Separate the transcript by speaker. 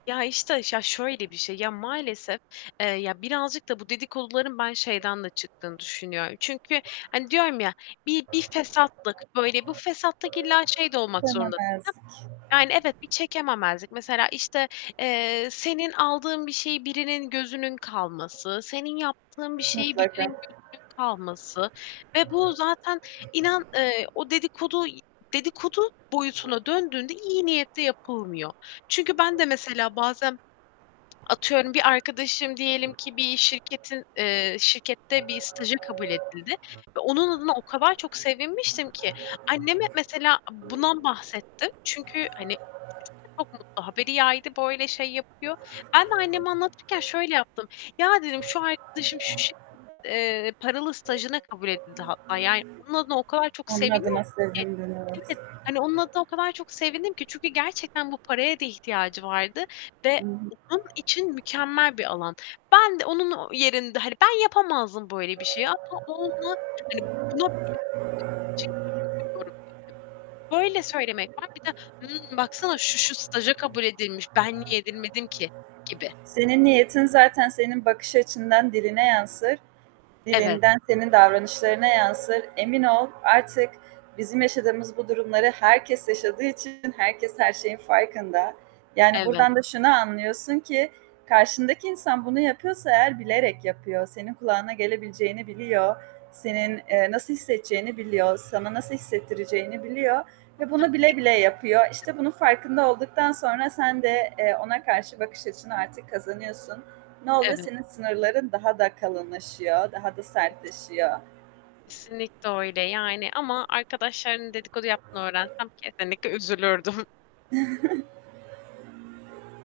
Speaker 1: Ya, işte, ya şöyle bir şey, ya maalesef, eee, ya birazcık da bu dedikoduların ben şeyden de çıktığını düşünüyorum. Çünkü, hani, diyorum ya bir bir fesatlık, böyle bu fesatlık illa şey de olmak zorunda [unintelligible]
Speaker 2: Dememezlik.
Speaker 1: yani evet, bir çekememezlik. Mesela, işte, eee, senin aldığın bir şey birinin gözünün kalması, senin yaptığın bir şeyi
Speaker 2: Mutlaka.
Speaker 1: birinin gözünün kalması ve bu zaten inan, eee, o dedikodu iii, dedikodu boyutuna döndüğünde iyi niyetle yapılmıyor. Çünkü ben de mesela, bazen atıyorum bir arkadaşım diyelim ki bir şirketin eee, şirkette bir staja kabul edildi ve onun adına o kadar çok sevinmiştim ki anneme mesela bundan bahsettim. Çünkü, hani, çocuk da çok mutlu, haberi yaydı, böyle şey yapıyor. Ben de anneme anlatırken şöyle yaptım: "Ya," dedim, "şu arkadaşım şu, [unintelligible] eee, paralı stajına kabul edildi." hatta yani. Onun adına o kadar çok
Speaker 2: Onun adına
Speaker 1: seviniyorum ki
Speaker 2: sevindin,
Speaker 1: Evet,
Speaker 2: evet.
Speaker 1: hani, onun adına o kadar çok sevindim ki çünkü gerçekten bu paraya da ihtiyacı vardı ve
Speaker 2: I hı.
Speaker 1: onun için mükemmel bir alan. Ben de onun o yerinde Hani, ben yapamazdım böyle bir şeyi ama onunla, hani, "Buna [unintelligible] gurur duyuyorum" dedim. Böyle söylemek var. Bir de "Hımm, baksana, şu şu staja kabul edilmiş. Ben niye edilmedim ki?" gibi.
Speaker 2: Senin niyetin zaten senin bakış açından diline yansır,
Speaker 1: Evet.
Speaker 2: dilinden senin davranışlarına yansır. Emin ol, artık bizim yaşadığımız bu durumları herkes yaşadığı için herkes her şeyin farkında. Yani
Speaker 1: Evet.
Speaker 2: buradan da şunu anlıyorsun ki karşındaki insan bunu yapıyorsa eğer bilerek yapıyor. Senin kulağına gelebileceğini biliyor. Senin, eee, nasıl hissedeceğini biliyor. Sana nasıl hissettireceğini biliyor ve bunu bile bile yapıyor.
Speaker 1: [unintelligible]
Speaker 2: İşte, bunun farkında olduktan sonra sen de, eee, ona karşı bakış açını artık kazanıyorsun. Ne oluyor?
Speaker 1: Evet.
Speaker 2: Senin sınırların daha da kalınlaşıyor, daha da
Speaker 1: [unintelligible]
Speaker 2: sertleşiyor.
Speaker 1: Kesinlikle öyle. Yani ama arkadaşlarının dedikodu yaptığını öğrensem kesinlikle üzülürdüm.